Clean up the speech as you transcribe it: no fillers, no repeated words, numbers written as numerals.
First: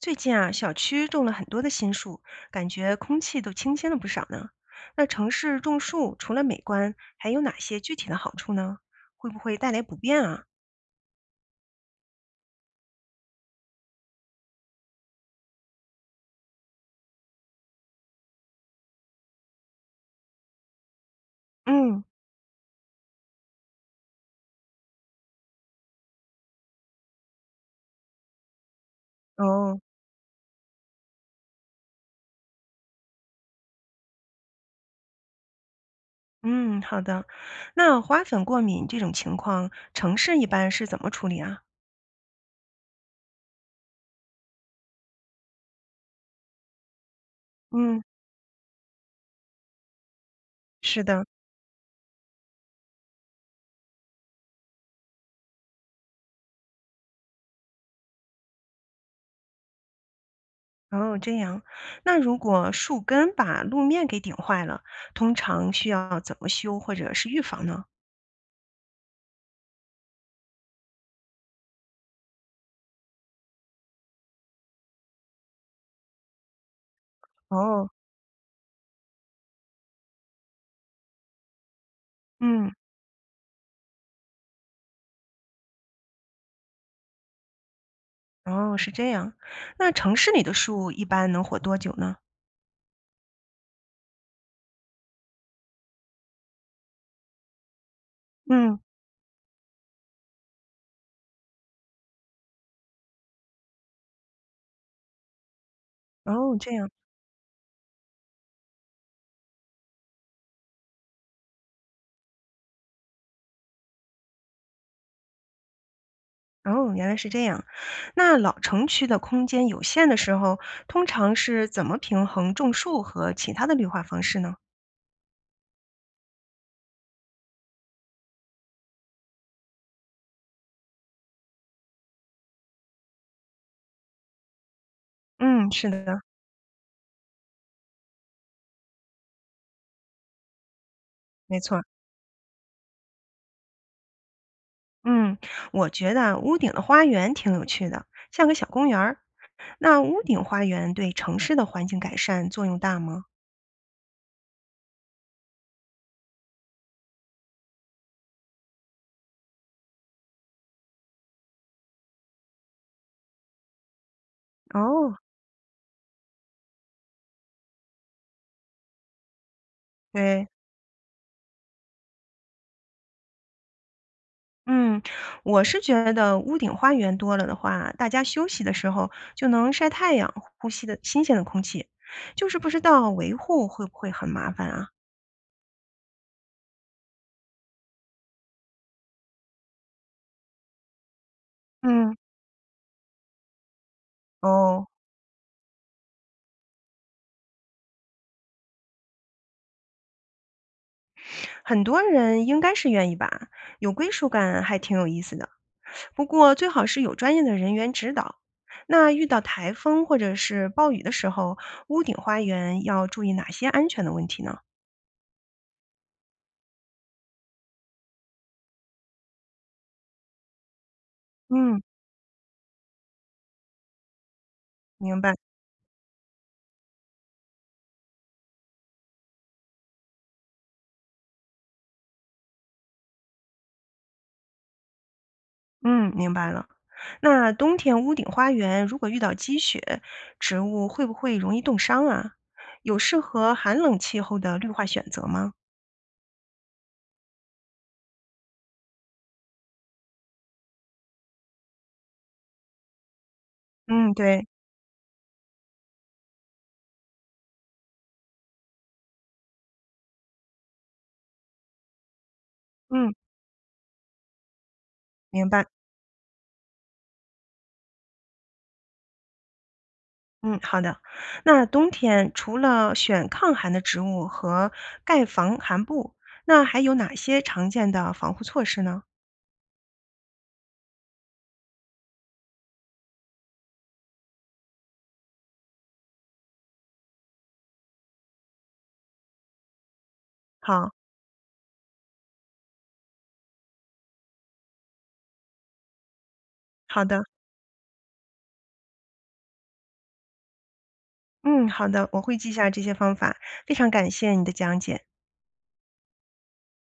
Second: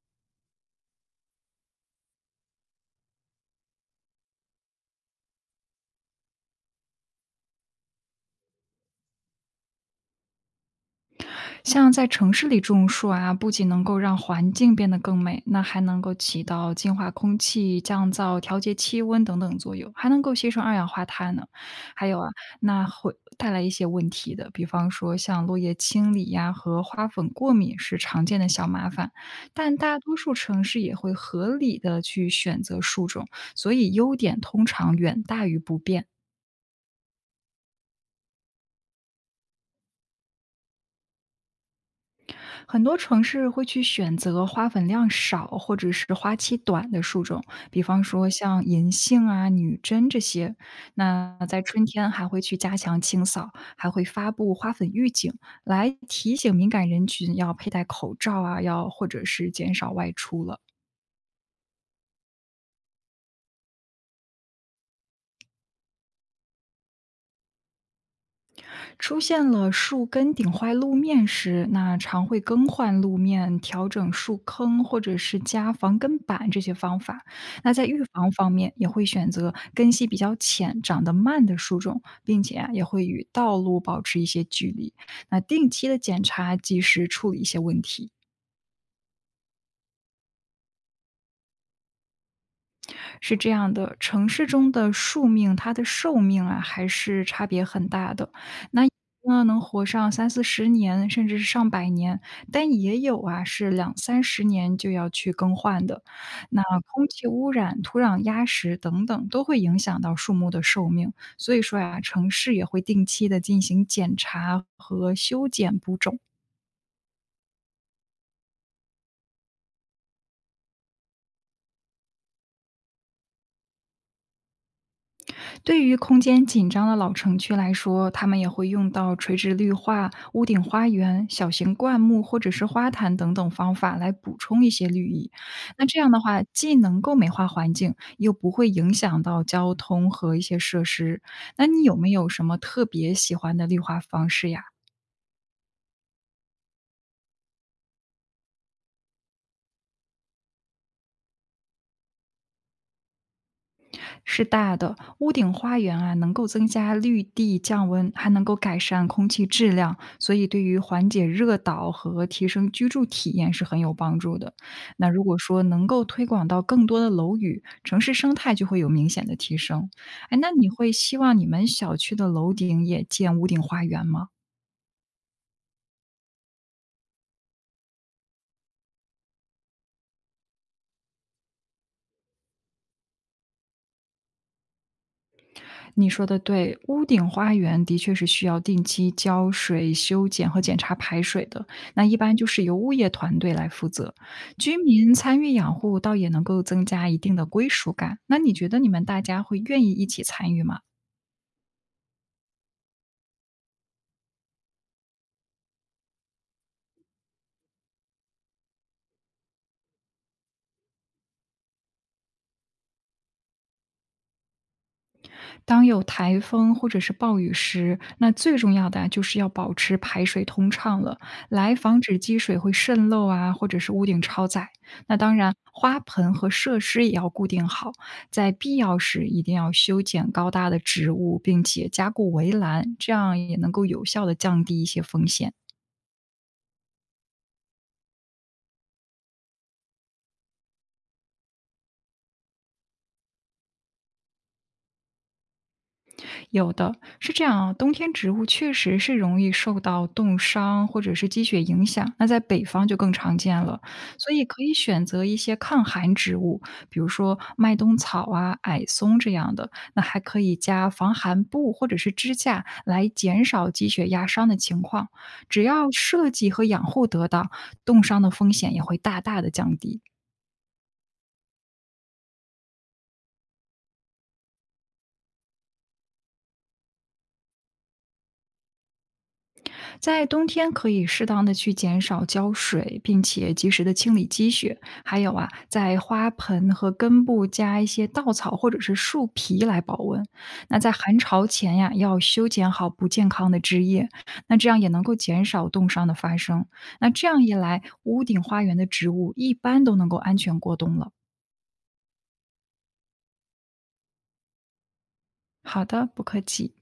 最近啊，小区种了很多的新树，感觉空气都清新了不少呢。那城市种树除了美观，还有哪些具体的好处呢？会不会带来不便啊？像在城市里种树啊，不仅能够让环境变得更美，那还能够起到净化空气、降噪、调节气温等等作用，还能够吸收二氧化碳呢。嗯，还有啊，那会带来一些问题的，比方说像落叶清理呀、和花粉过敏是常见的小麻烦，但哦，大多数城市也会合理的去选择树种，所以优点通常远大于不便。嗯，好的。那花粉过敏这种情况，城市一般是怎么处理啊？很多城市会去选择花粉量少或者是花期短的树种，比嗯，方说像银杏啊、女贞这些。是的。那在春天还会去加强清扫，还会发布花粉预警，来提醒敏感人群要佩戴口罩啊，要或者是减少外出了。哦，这样。那如果树根把路面给顶坏了，通常需要怎么修或者是预防呢？出现了树根顶坏路面时，那常会更换路面、调整树坑或者是加防根板这些方法。那在哦，预防方面，也会选择根系比较浅、长得慢的树种，并且啊嗯。也会与道路保持一些距离。那定期的检查，及时处理一些问题。哦，是这样。那城市里的树一般能活多久呢？是这样的，城市中的树命，它的寿命啊，还是差别很大的。嗯，那呢，能活上3、40年，甚至是上百年，但也有啊，是2、30年就要去更换的。哦，那这样，空气污染、土壤压实等等，都会影响到树木的寿命。所以说呀、城市也会定期的进行检查和修剪补种。哦，原来是这样。那老城区的空间有限的时候，通常是怎么平衡种树和其他的绿化方式呢？对于空间紧张的老城区来说，他们也会用到垂直绿化、屋顶花园、小型灌木或者是花坛等等方法来补充一些绿意。嗯，那是这样的，的话，既能够美化环境，又不会影响到交通和一些设施。没那错你儿有没有什么特别喜欢的绿化方式呀？嗯，我觉得屋顶的花园挺有趣的，像个小公园儿。那屋顶花园对城市的环境改善作用大吗？是大的。屋顶花园啊，能够增加绿地降温，还能够改善空气质量，所以对于缓解热岛和提升居住体验是很有帮助的。那哦，如果说能够推广到更多的楼宇，城市生态就会有明显的提升。哎，对。那你会希望你们小区的楼顶也建屋顶花园吗？嗯，我是觉得屋顶花园多了的话，大家休息的时候就能晒太阳，呼吸的新鲜的空气。就是不知道维护会不会很麻烦啊？你说的对，屋顶花园的确是需要定期浇水、修剪和检查排水的。那嗯，一般就是由物业团队来负责，居哦，民参与养护，倒也能够增加一定的归属感。那你觉得你们大家会愿意一起参与吗？很多人应该是愿意吧，有归属感还挺有意思的。不过最好是有专业的人员指导。那遇到台风或者是暴雨的时候，屋顶花园要注意哪些安全的问题呢？当有台风或者是暴雨时，那最重要的啊就是要保持排水通畅了，来嗯，防止积水会渗漏啊，或者是屋顶超载。那明白。当然，花盆和设施也要固定好，在必要时一定要修剪高大的植物，并且加固围栏，这样也能够有效的降低一些风险。嗯，明白了。那冬天屋顶花园如果遇到积雪，植物会不会容易冻伤啊？有适合寒冷气候的绿化选择吗？有的，是这样啊，冬天植物确实是容易受到冻伤或者是积雪影响，那在北方就更常见了。嗯，所以对，可以选择一些抗寒植物，比如说麦冬草啊、矮松这样的。那还可以加防寒布或者是支架，来嗯，减少积雪压伤的情况。明只白。要设计和养护得当，冻伤的风险也会大大的降低。嗯，好的。那冬天除了选抗寒的植物和盖防寒布，那还有哪些常见的防护措施呢？在冬天可以适当的去减少浇水，并且及时的清理积雪。还有啊，在花盆和根部加一些稻草或者是树皮来保温。那在好，寒潮前呀，要修剪好不健康的枝叶，那这样也能够减少冻伤的发生。好那的，这样一来，屋顶花园的植物一般都能够安全过冬了。嗯，好的，我会记下这些方法。非常感谢你的讲解。好的，不客气。